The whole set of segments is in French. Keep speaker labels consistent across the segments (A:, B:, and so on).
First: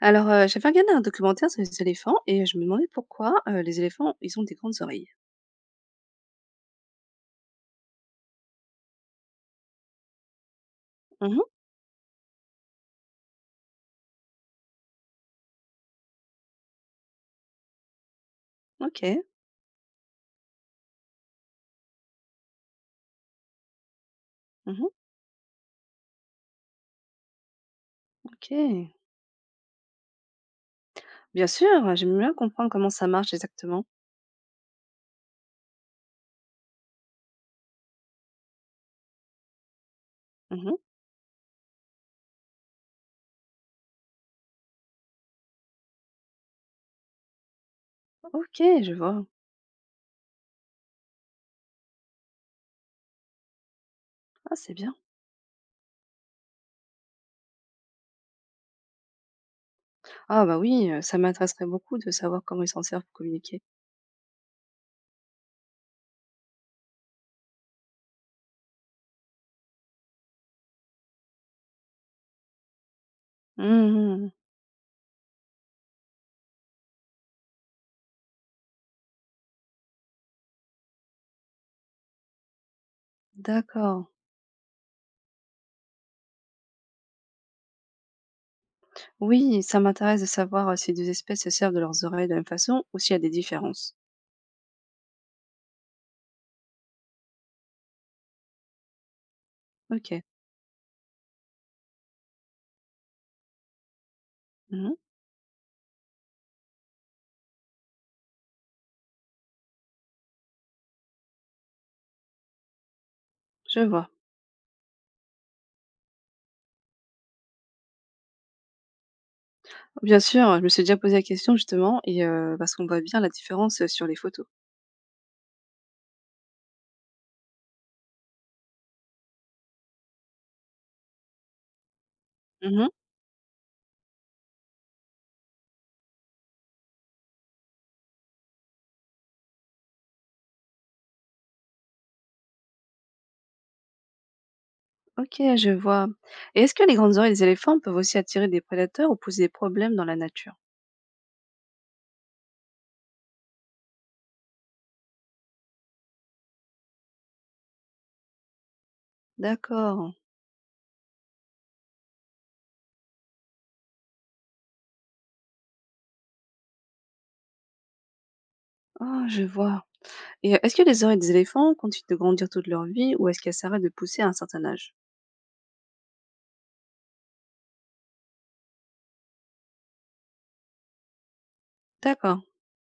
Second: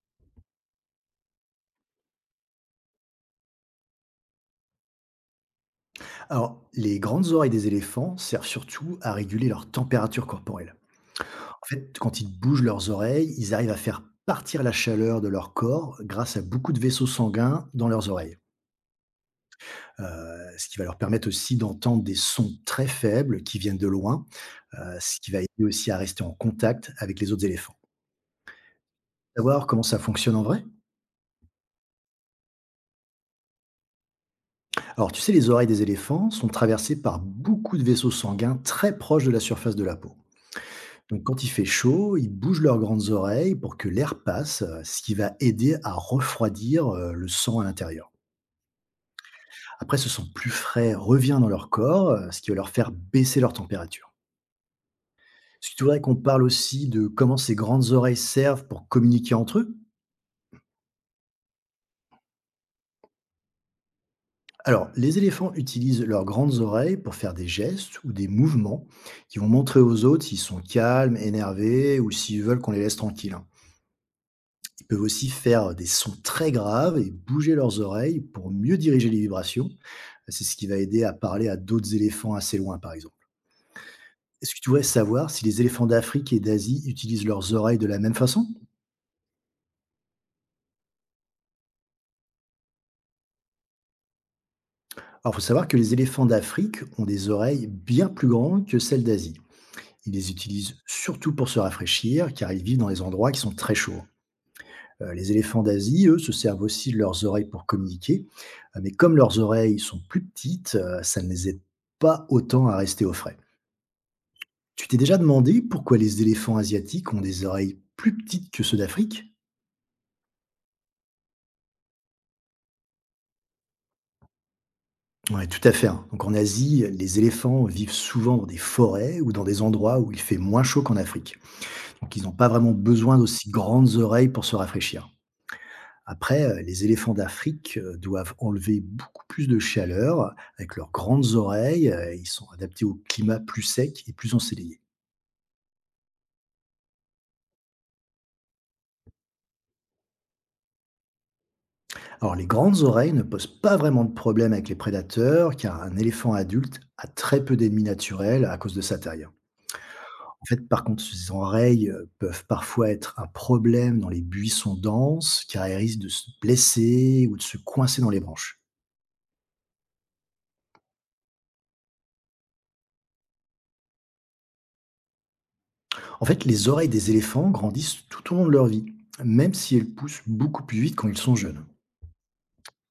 A: Alors, j'avais regardé un documentaire sur les éléphants et je me demandais pourquoi, les éléphants, ils ont des grandes oreilles.
B: Alors, les grandes oreilles des éléphants servent surtout à réguler leur température corporelle.
A: Mmh.
B: En fait, quand ils bougent leurs oreilles, ils arrivent à faire partir la chaleur de leur corps grâce à beaucoup de vaisseaux sanguins dans leurs oreilles.
A: OK.
B: Ce qui va leur permettre aussi d'entendre des sons très faibles qui viennent de loin,
A: Mmh.
B: ce qui va aider aussi à rester en contact avec les autres éléphants.
A: OK.
B: Savoir comment ça fonctionne en vrai.
A: Bien sûr, j'aime bien comprendre comment ça marche exactement.
B: Alors, tu sais, les oreilles des éléphants sont traversées par beaucoup de vaisseaux sanguins très proches de la surface de la peau.
A: Mmh.
B: Donc quand il fait chaud, ils bougent leurs grandes oreilles pour que l'air passe, ce qui va aider à refroidir, le sang à l'intérieur.
A: OK, je vois.
B: Après, ce sang plus frais revient dans leur corps, ce qui va leur faire baisser leur température.
A: Ah, c'est bien.
B: Est-ce que tu voudrais qu'on parle aussi de comment ces grandes oreilles servent pour communiquer entre eux?
A: Ah bah oui, ça m'intéresserait beaucoup de savoir comment ils s'en servent pour communiquer.
B: Alors, les éléphants utilisent leurs grandes oreilles pour faire des gestes ou des mouvements qui vont montrer aux autres s'ils sont calmes, énervés ou s'ils veulent qu'on les laisse tranquilles, hein.
A: Mmh.
B: Ils peuvent aussi faire des sons très graves et bouger leurs oreilles pour mieux diriger les vibrations. C'est ce qui va aider à parler à d'autres éléphants assez loin, par exemple.
A: D'accord.
B: Est-ce que tu voudrais savoir si les éléphants d'Afrique et d'Asie utilisent leurs oreilles de la même façon?
A: Oui, ça m'intéresse de savoir, si deux espèces se servent de leurs oreilles de la même façon ou s'il y a des différences.
B: Alors, il faut savoir que les éléphants d'Afrique ont des oreilles bien plus grandes que celles d'Asie. Ils
A: OK.
B: les utilisent surtout pour se rafraîchir, car ils vivent dans les endroits qui sont très chauds.
A: Mmh.
B: Les éléphants d'Asie, eux, se servent aussi de leurs oreilles pour communiquer, mais comme leurs oreilles sont plus petites, ça ne les aide pas autant à rester au frais.
A: Je vois.
B: Tu t'es déjà demandé pourquoi les éléphants asiatiques ont des oreilles plus petites que ceux d'Afrique?
A: Bien sûr, je me suis déjà posé la question justement et parce qu'on voit bien la différence, sur les photos.
B: Ouais, tout à fait, hein. Donc en Asie, les éléphants vivent souvent dans des forêts ou dans des endroits où il fait moins chaud qu'en Afrique. Donc ils n'ont pas vraiment
A: Mmh.
B: besoin d'aussi grandes oreilles pour se rafraîchir. Après, les éléphants d'Afrique, doivent enlever beaucoup plus de chaleur avec leurs grandes oreilles, ils sont adaptés au climat plus sec et plus ensoleillé.
A: OK, je vois. Et est-ce que les grandes oreilles des éléphants peuvent aussi attirer des prédateurs ou poser des problèmes dans la nature?
B: Alors, les grandes oreilles ne posent pas vraiment de problème avec les prédateurs, car un éléphant adulte a très peu d'ennemis naturels à cause de sa taille.
A: D'accord.
B: En fait, par contre, ces oreilles, peuvent parfois être un problème dans les buissons denses, car elles risquent de se blesser ou de se coincer dans les branches.
A: Ah, je vois. Et est-ce que les oreilles des éléphants continuent de grandir toute leur vie ou est-ce qu'elles s'arrêtent de pousser à un certain âge?
B: En fait, les oreilles des éléphants grandissent tout au long de leur vie, même si elles poussent beaucoup plus vite quand ils sont jeunes.
A: D'accord,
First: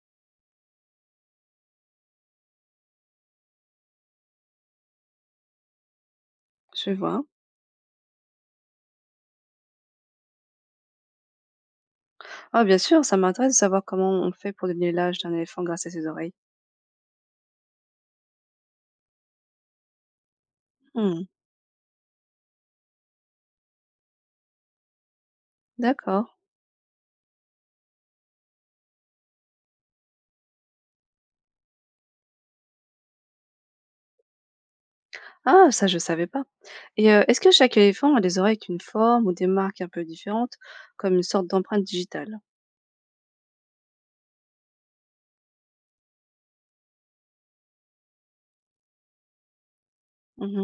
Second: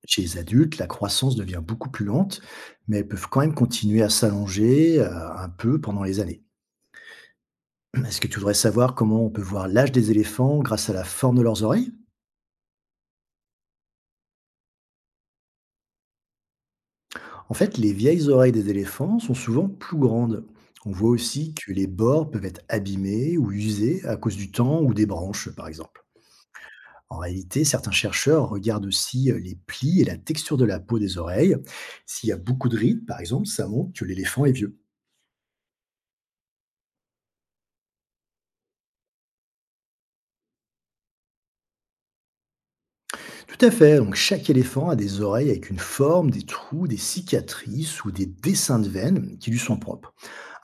B: Chez les adultes, la croissance devient beaucoup plus lente, mais elles peuvent quand même continuer à s'allonger un peu pendant les années.
A: je vois.
B: Est-ce que tu voudrais savoir comment on peut voir l'âge des éléphants grâce à la forme de leurs oreilles?
A: Ah, bien sûr, ça m'intéresse de savoir comment on fait pour deviner l'âge d'un éléphant grâce à ses oreilles.
B: En fait, les vieilles oreilles des éléphants sont souvent plus grandes. On voit
A: Mmh,
B: aussi que les bords peuvent être abîmés ou usés à cause du temps ou des branches, par exemple.
A: d'accord.
B: En réalité, certains chercheurs regardent aussi les plis et la texture de la peau des oreilles. S'il y a beaucoup de rides, par exemple, ça montre que l'éléphant est vieux.
A: Ah, ça, je savais pas. Et est-ce que chaque éléphant a des oreilles avec une forme ou des marques un peu différentes, comme une sorte d'empreinte digitale?
B: Tout à fait, donc chaque éléphant a des oreilles avec une forme, des trous, des cicatrices ou des dessins de veines qui lui sont propres.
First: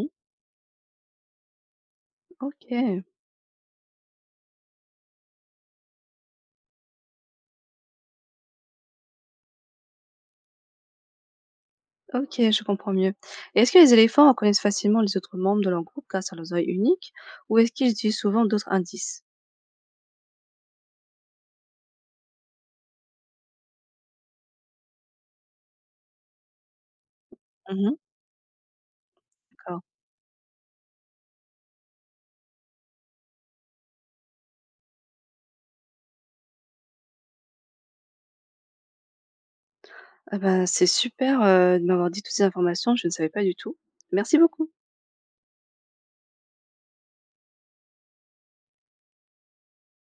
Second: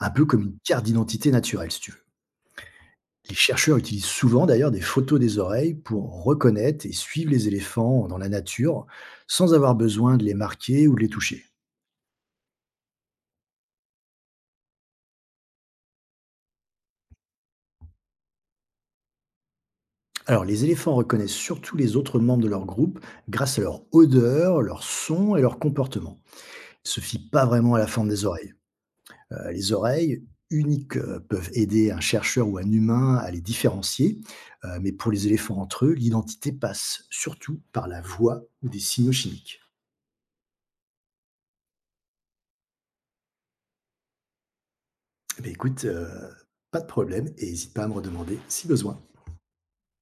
B: Un peu comme une carte d'identité naturelle, si tu veux.
A: OK.
B: Les chercheurs utilisent souvent d'ailleurs des photos des oreilles pour reconnaître et suivre les éléphants dans la nature sans avoir besoin de les marquer ou de les toucher.
A: OK, je comprends mieux. Et est-ce que les éléphants reconnaissent facilement les autres membres de leur groupe grâce à leurs oreilles uniques ou est-ce qu'ils utilisent souvent d'autres indices?
B: Alors, les éléphants reconnaissent surtout les autres membres de leur groupe grâce à leur odeur, leur son et leur comportement. Ils se fient pas vraiment à la
A: Mhm,
B: forme des oreilles. Les
A: d'accord.
B: oreilles uniques peuvent aider un chercheur ou un humain à les différencier, mais pour les éléphants entre eux, l'identité passe surtout par la voix ou des signaux chimiques.
A: Ah ben, c'est super, de m'avoir dit toutes ces informations, je ne savais pas du tout. Merci beaucoup.
B: Eh bien, écoute, pas de problème et n'hésite pas à me redemander si besoin.